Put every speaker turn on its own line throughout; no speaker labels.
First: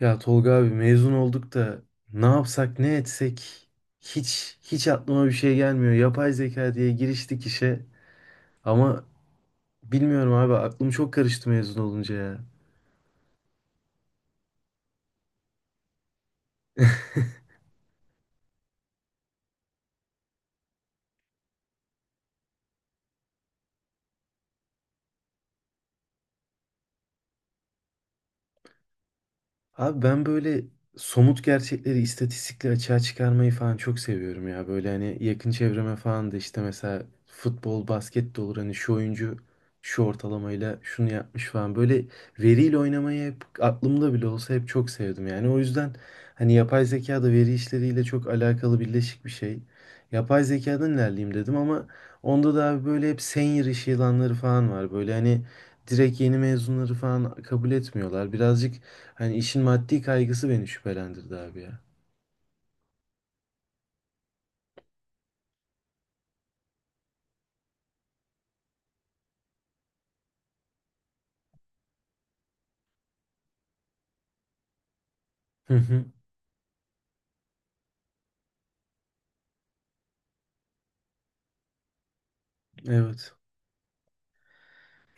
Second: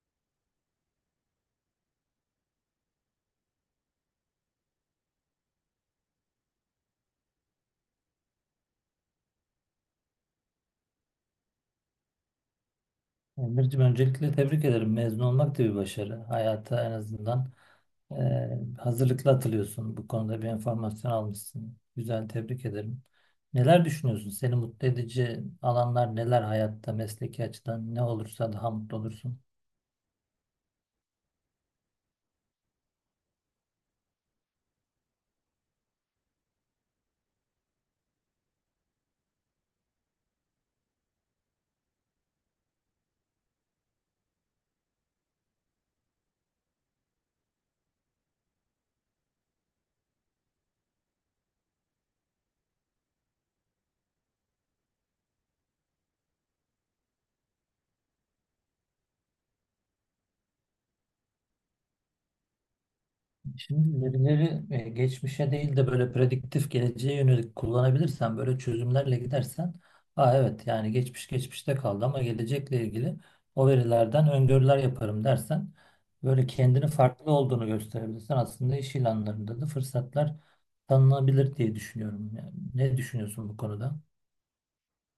Ya Tolga abi mezun olduk da ne yapsak ne etsek hiç aklıma bir şey gelmiyor. Yapay zeka diye giriştik işe ama bilmiyorum abi aklım çok karıştı mezun olunca ya.
Emir'cim öncelikle tebrik ederim. Mezun olmak da bir başarı. Hayata en azından hazırlıklı atılıyorsun. Bu konuda bir enformasyon almışsın. Güzel, tebrik ederim. Neler düşünüyorsun? Seni mutlu edici alanlar neler hayatta, mesleki açıdan ne olursa daha mutlu olursun.
Abi ben böyle somut gerçekleri, istatistikleri açığa çıkarmayı falan çok seviyorum ya. Böyle hani yakın çevreme falan da işte mesela futbol, basket de olur. Hani şu oyuncu şu ortalamayla şunu yapmış falan. Böyle veriyle oynamayı hep aklımda bile olsa hep çok sevdim. Yani o yüzden hani yapay zeka da veri işleriyle çok alakalı birleşik bir şey. Yapay zekadan ilerleyeyim dedim ama onda da abi böyle hep senior iş ilanları falan var. Böyle hani direkt yeni mezunları falan kabul etmiyorlar. Birazcık. Hani işin maddi kaygısı beni şüphelendirdi abi ya.
Şimdi verileri geçmişe değil de böyle prediktif geleceğe yönelik kullanabilirsen, böyle çözümlerle gidersen, evet yani geçmiş geçmişte kaldı ama gelecekle ilgili o verilerden öngörüler yaparım dersen,
Hı hı.
böyle kendini farklı olduğunu gösterebilirsen aslında iş ilanlarında da fırsatlar tanınabilir diye düşünüyorum. Yani ne
Evet.
düşünüyorsun bu konuda?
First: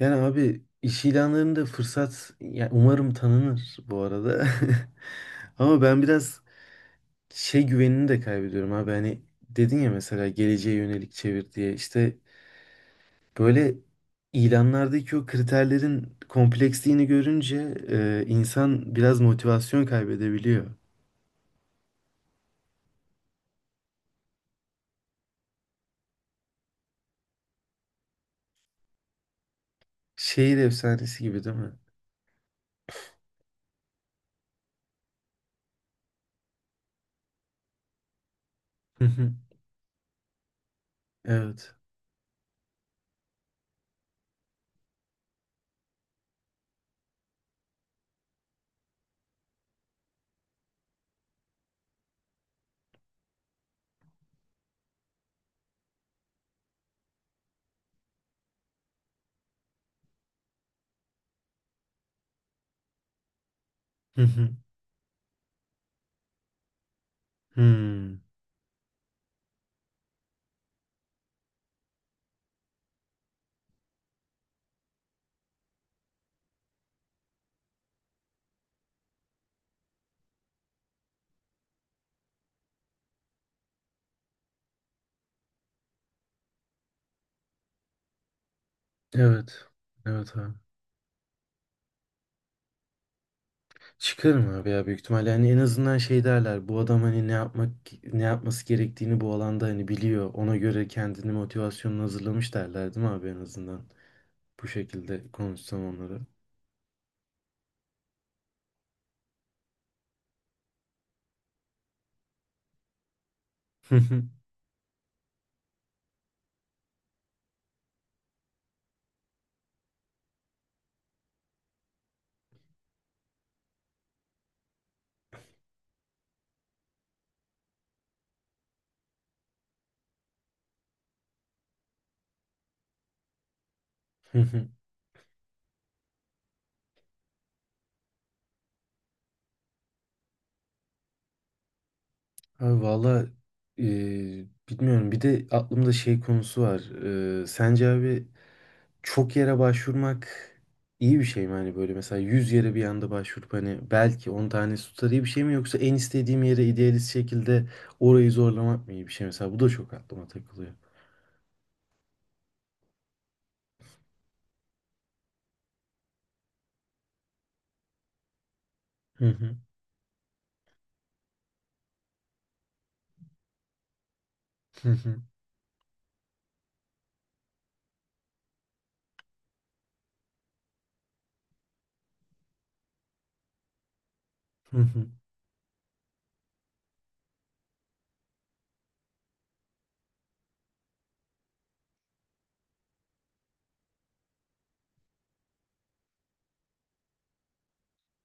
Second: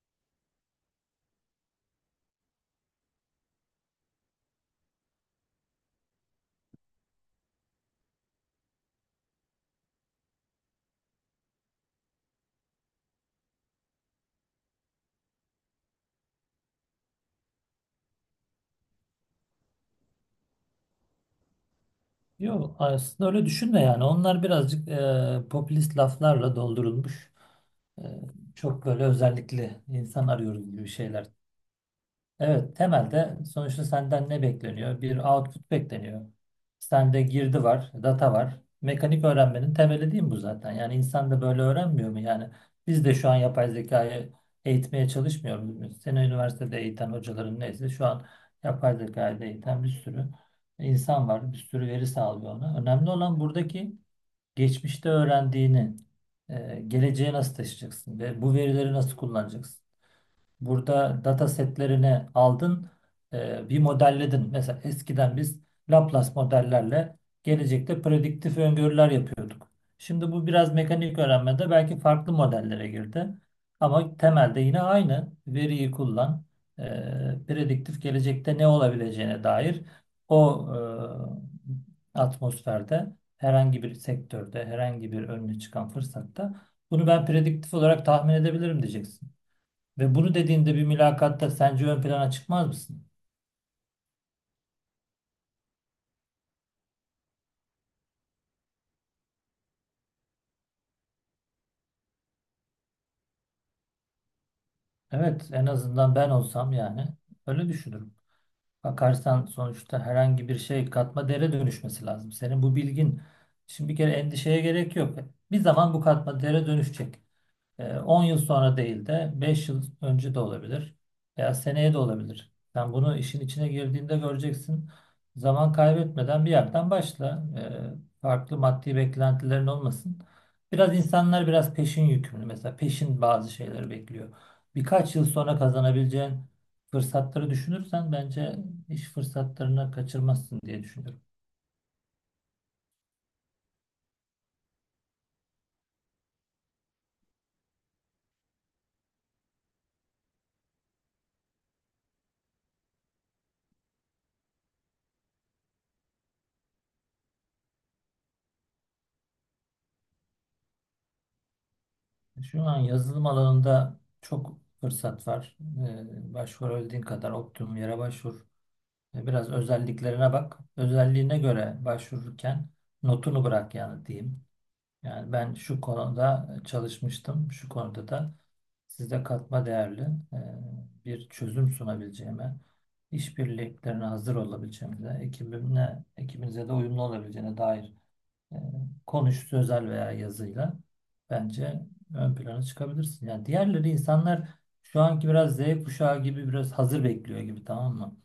Yani abi iş ilanlarında fırsat, yani umarım tanınır bu arada. Ama ben biraz şey güvenini de kaybediyorum abi. Hani dedin ya mesela geleceğe yönelik çevir diye. İşte böyle ilanlardaki o kriterlerin kompleksliğini görünce insan biraz motivasyon kaybedebiliyor.
Yok aslında öyle düşünme yani. Onlar birazcık popülist laflarla doldurulmuş. E, Çok böyle özellikle insan
Şehir
arıyoruz gibi
efsanesi
şeyler.
gibi değil mi?
Evet, temelde sonuçta senden ne bekleniyor? Bir output bekleniyor. Sende girdi var, data var.
Hı
Mekanik
hı.
öğrenmenin temeli değil mi bu zaten? Yani insan da böyle
Evet.
öğrenmiyor mu? Yani biz de şu an yapay zekayı eğitmeye çalışmıyoruz. Muyuz? Seni üniversitede eğiten hocaların neyse şu an yapay zekayı da eğiten bir sürü insan var. Bir sürü veri sağlıyor ona. Önemli olan buradaki geçmişte öğrendiğini, geleceğe nasıl taşıyacaksın ve bu verileri nasıl kullanacaksın? Burada data setlerini aldın, bir
Hı
modelledin.
hı.
Mesela eskiden biz Laplace modellerle gelecekte
Hmm.
prediktif öngörüler yapıyorduk. Şimdi bu biraz mekanik öğrenmede belki farklı modellere girdi. Ama temelde yine aynı veriyi kullan, e, prediktif gelecekte ne olabileceğine dair o atmosferde herhangi bir sektörde, herhangi bir önüne çıkan fırsatta bunu ben prediktif olarak tahmin edebilirim diyeceksin.
Evet.
Ve bunu
Evet abi.
dediğinde bir mülakatta sence ön plana çıkmaz mısın?
Çıkarım abi ya, büyük ihtimalle. Yani en azından şey derler, bu adam hani ne yapmak ne yapması gerektiğini bu alanda hani biliyor, ona göre kendini motivasyonunu hazırlamış derler değil mi abi, en azından bu şekilde
Evet, en
konuşsam
azından
onlara.
ben olsam yani öyle düşünürüm. Bakarsan sonuçta herhangi bir şey katma değere dönüşmesi lazım. Senin bu bilgin şimdi bir kere endişeye gerek yok. Bir zaman bu katma değere dönüşecek. 10 yıl sonra değil de 5 yıl önce de olabilir veya seneye de olabilir. Sen bunu işin içine girdiğinde göreceksin. Zaman kaybetmeden bir yerden başla. Farklı maddi beklentilerin olmasın. Biraz insanlar biraz peşin yükümlü. Mesela peşin bazı şeyleri bekliyor.
Hı hı.
Birkaç yıl sonra kazanabileceğin fırsatları düşünürsen bence iş fırsatlarını kaçırmazsın diye düşünüyorum.
Abi valla e, bilmiyorum, bir de aklımda şey konusu var. Sence abi çok yere başvurmak iyi bir şey mi? Hani böyle mesela 100 yere bir anda başvurup hani belki 10 tanesi tutar iyi bir şey mi? Yoksa en istediğim yere idealist şekilde orayı zorlamak mı iyi bir şey? Mesela bu da çok aklıma takılıyor.
Şu an yazılım alanında çok fırsat var. Başvurabildiğin kadar optimum yere başvur.
Hı
Biraz
hı.
özelliklerine bak. Özelliğine göre başvururken notunu bırak yani diyeyim.
Hı hı.
Yani ben şu konuda çalışmıştım. Şu konuda da size katma değerli e, bir çözüm sunabileceğime, işbirliklerine hazır
Hı hı.
olabileceğimize, ekibimle, ekibinize de uyumlu olabileceğine dair e, konuş sözel veya yazıyla bence ön plana çıkabilirsin. Yani diğerleri insanlar şu anki biraz Z kuşağı gibi biraz hazır bekliyor gibi tamam mı?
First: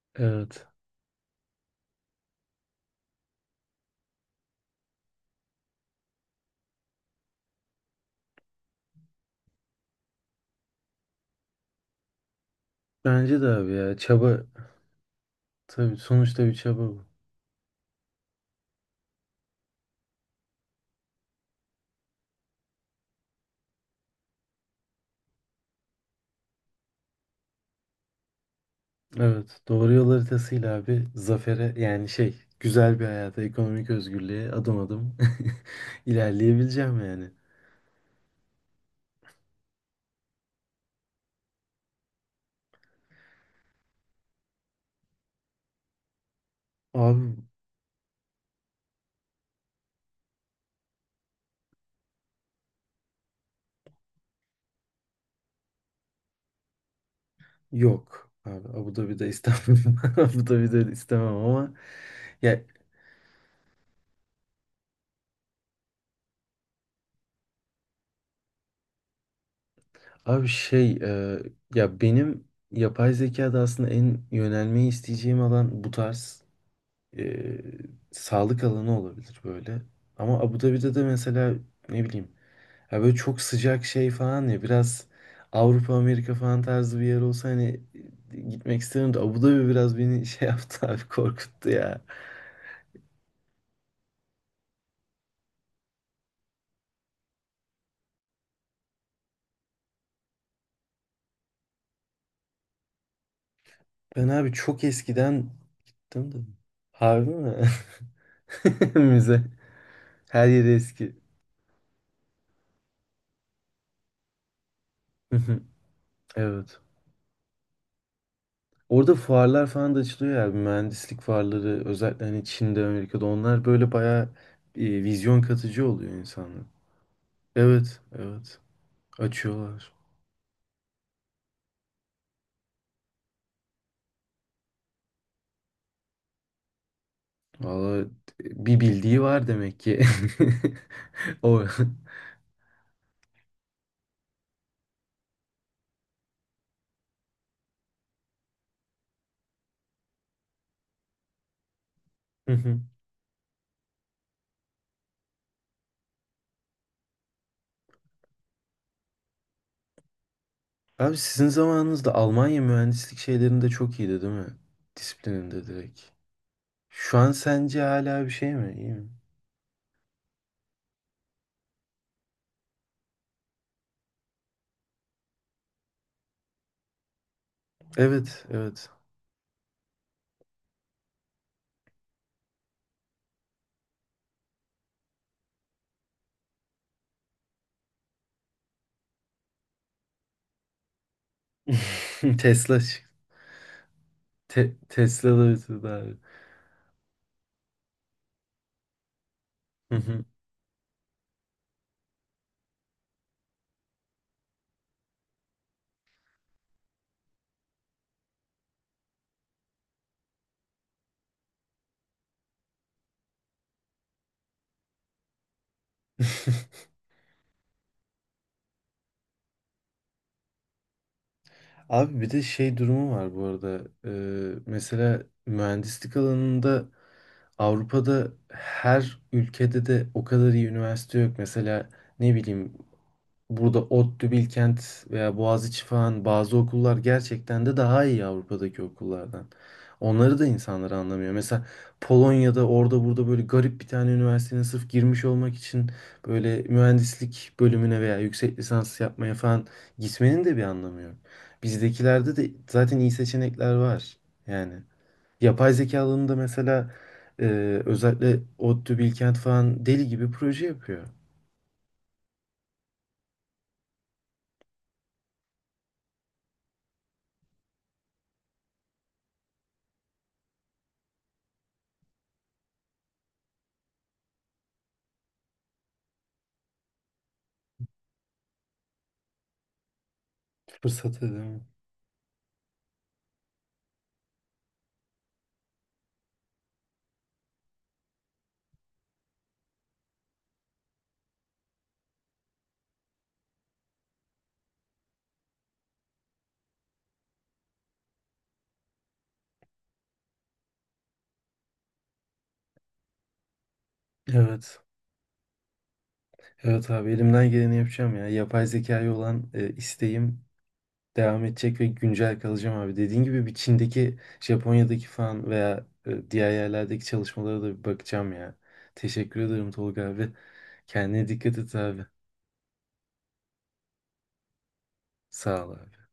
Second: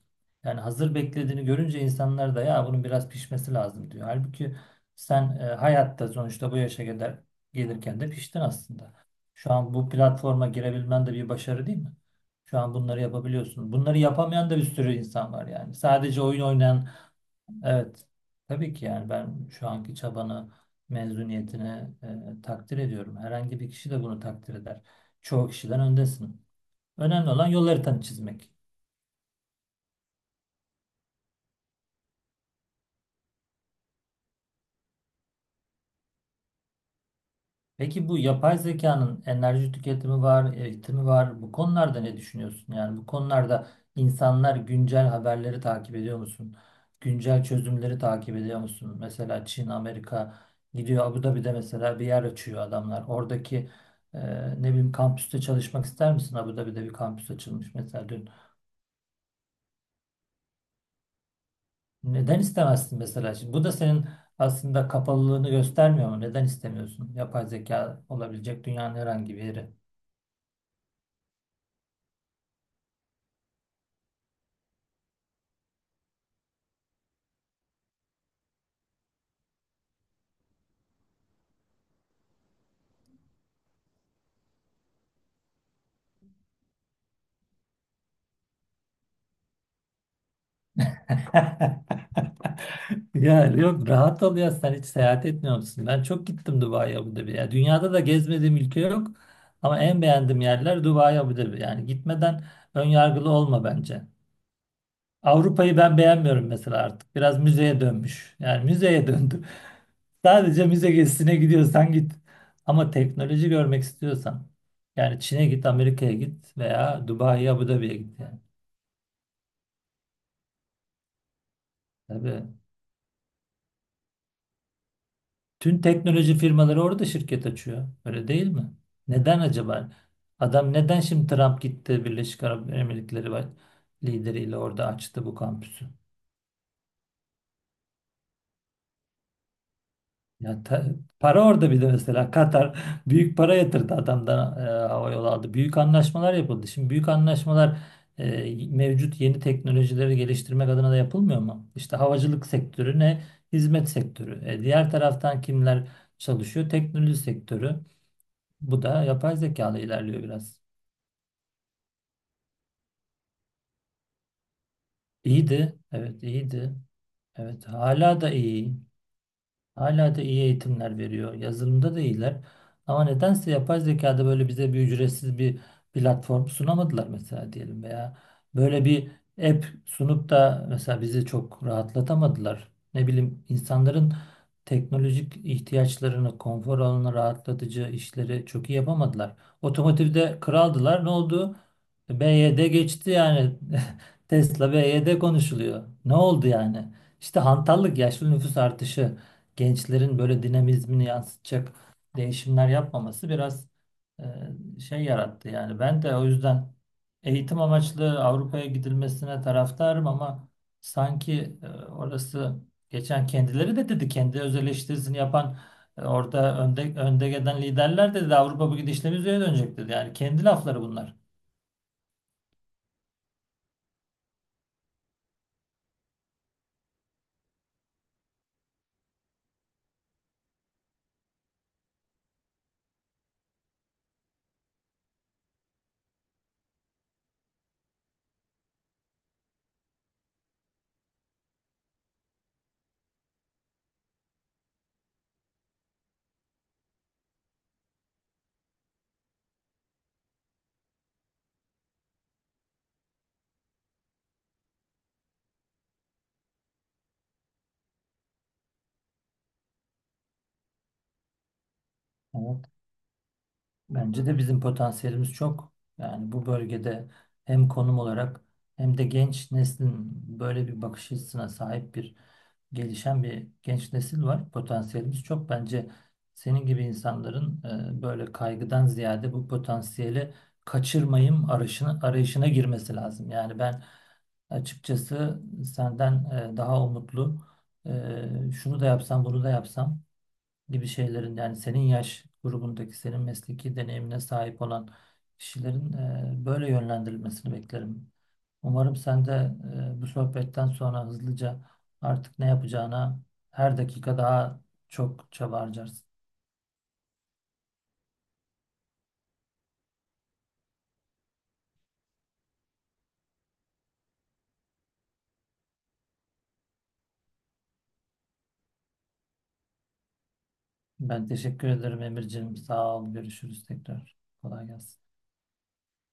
Yani
Evet.
hazır beklediğini görünce insanlar da ya bunun biraz pişmesi lazım diyor. Halbuki sen hayatta sonuçta bu yaşa kadar gelirken de piştin aslında. Şu an bu platforma girebilmen de bir başarı değil mi? Şu an bunları
Bence de abi
yapabiliyorsun.
ya,
Bunları
çaba,
yapamayan da bir sürü insan var yani.
tabii
Sadece oyun
sonuçta bir çaba
oynayan
bu.
evet. Tabii ki yani ben şu anki çabanı, mezuniyetini takdir ediyorum. Herhangi bir kişi de bunu takdir eder. Çoğu kişiden öndesin. Önemli olan yol haritanı çizmek.
Evet. Doğru yol haritasıyla abi zafere, yani şey, güzel bir hayata, ekonomik özgürlüğe adım adım ilerleyebileceğim yani.
Peki bu yapay zekanın enerji tüketimi var, eğitimi var. Bu konularda ne düşünüyorsun? Yani bu konularda insanlar güncel haberleri takip ediyor musun?
Abi
Güncel çözümleri takip ediyor musun? Mesela Çin, Amerika gidiyor Abu Dhabi'de mesela bir yer açıyor adamlar. Oradaki e, ne bileyim kampüste çalışmak ister misin? Abu Dhabi'de bir kampüs açılmış mesela
yok
dün.
abi, Abu Dhabi'de istemem. Abu Dhabi'de istemem ama
Neden
ya
istemezsin mesela şimdi? Bu da senin aslında kapalılığını göstermiyor mu? Neden istemiyorsun? Yapay zeka olabilecek dünyanın herhangi bir yeri.
abi şey ya benim yapay zekada aslında en yönelmeyi isteyeceğim alan bu tarz e, sağlık alanı olabilir böyle. Ama Abu Dhabi'de de mesela ne bileyim, ya böyle çok sıcak şey falan, ya biraz Avrupa Amerika falan tarzı bir yer olsa hani gitmek isterim de Abu Dhabi biraz beni şey yaptı abi, korkuttu ya.
Ya yok rahat ol ya sen hiç seyahat etmiyor musun? Ben çok gittim Dubai Abu Dhabi. Ya dünyada da gezmediğim ülke yok ama en beğendiğim yerler Dubai Abu Dhabi. Yani gitmeden ön yargılı olma bence.
Ben abi çok eskiden
Avrupa'yı ben
gittim de.
beğenmiyorum mesela artık.
Harbi
Biraz
mi?
müzeye dönmüş. Yani müzeye
Müze.
döndü.
Her
Sadece
yeri
müze
eski.
gezisine gidiyorsan git. Ama teknoloji görmek istiyorsan yani
Hı
Çin'e
hı.
git, Amerika'ya git
Evet.
veya Dubai Abu Dhabi'ye git yani.
Orada fuarlar falan da açılıyor ya. Mühendislik fuarları özellikle hani
Tabii.
Çin'de, Amerika'da onlar böyle bayağı vizyon
Tüm
katıcı oluyor
teknoloji
insanlar.
firmaları orada şirket açıyor.
Evet,
Öyle değil
evet.
mi? Neden acaba?
Açıyorlar.
Adam neden şimdi Trump gitti Birleşik Arap Emirlikleri var, lideriyle orada açtı bu kampüsü?
Valla bir bildiği var demek ki.
Ya ta- Para
O.
orada, bir de mesela Katar büyük para yatırdı adamdan hava yolu aldı. Büyük anlaşmalar yapıldı. Şimdi büyük anlaşmalar mevcut yeni teknolojileri geliştirmek adına da yapılmıyor mu? İşte havacılık
Hı hı.
sektörü ne? Hizmet sektörü. Diğer taraftan kimler çalışıyor? Teknoloji sektörü. Bu da yapay zekalı ilerliyor biraz.
Abi sizin zamanınızda Almanya mühendislik şeylerinde çok iyiydi değil mi? Disiplininde
İyiydi.
direkt.
Evet iyiydi.
Şu an
Evet
sence
hala
hala
da
bir şey mi?
iyi.
İyi mi?
Hala da iyi eğitimler veriyor. Yazılımda da iyiler. Ama nedense yapay zekada böyle bize bir ücretsiz bir platform sunamadılar mesela diyelim veya
Evet,
böyle
evet.
bir app sunup da mesela bizi çok rahatlatamadılar. Ne bileyim insanların teknolojik ihtiyaçlarını, konfor alanını, rahatlatıcı işleri çok iyi yapamadılar. Otomotivde kraldılar. Ne oldu? B Y D
Tesla çık-
geçti yani. Tesla B Y D
Tesla da
konuşuluyor.
bitirdi
Ne
abi.
oldu yani? İşte hantallık, yaşlı nüfus artışı,
Hı
gençlerin
hı.
böyle dinamizmini yansıtacak değişimler yapmaması biraz şey yarattı. Yani ben de o yüzden eğitim amaçlı Avrupa'ya gidilmesine taraftarım ama sanki orası, geçen kendileri de dedi, kendi öz eleştirisini yapan yani, orada önde gelen liderler de dedi Avrupa bu gidişle müziğe dönecek dedi. Yani kendi lafları bunlar.
Abi bir de şey durumu var bu arada. Mesela mühendislik alanında Avrupa'da her ülkede de o kadar iyi üniversite yok. Mesela ne bileyim, burada ODTÜ, Bilkent veya Boğaziçi falan bazı okullar gerçekten de daha iyi Avrupa'daki okullardan. Onları da insanlar anlamıyor. Mesela Polonya'da orada burada böyle garip bir tane üniversitenin sırf girmiş olmak için böyle mühendislik bölümüne veya yüksek lisans yapmaya falan gitmenin de bir anlamı yok. Bizdekilerde de zaten iyi seçenekler var. Yani yapay zeka alanında mesela e, özellikle ODTÜ, Bilkent falan deli gibi proje yapıyor.
Evet. Bence de bizim potansiyelimiz çok. Yani bu bölgede hem konum olarak hem de genç neslin böyle bir bakış açısına sahip bir gelişen bir genç nesil var. Potansiyelimiz çok. Bence senin gibi insanların böyle kaygıdan ziyade bu potansiyeli
Fırsat
kaçırmayayım
değil.
arayışına, girmesi lazım. Yani ben açıkçası senden daha umutlu şunu da yapsam bunu da yapsam gibi şeylerin yani senin yaş grubundaki senin mesleki deneyimine sahip olan kişilerin böyle yönlendirilmesini beklerim. Umarım sen de bu sohbetten sonra hızlıca artık ne yapacağına her dakika daha
Evet.
çok çaba harcarsın.
Evet abi, elimden geleni yapacağım ya. Yapay zekaya olan isteğim devam edecek ve güncel kalacağım abi. Dediğin gibi bir Çin'deki, Japonya'daki falan veya diğer yerlerdeki çalışmalara da bir bakacağım ya. Teşekkür ederim Tolga abi. Kendine
Ben
dikkat
teşekkür
et
ederim
abi.
Emirciğim. Sağ ol. Görüşürüz tekrar. Kolay gelsin.
Sağ ol abi.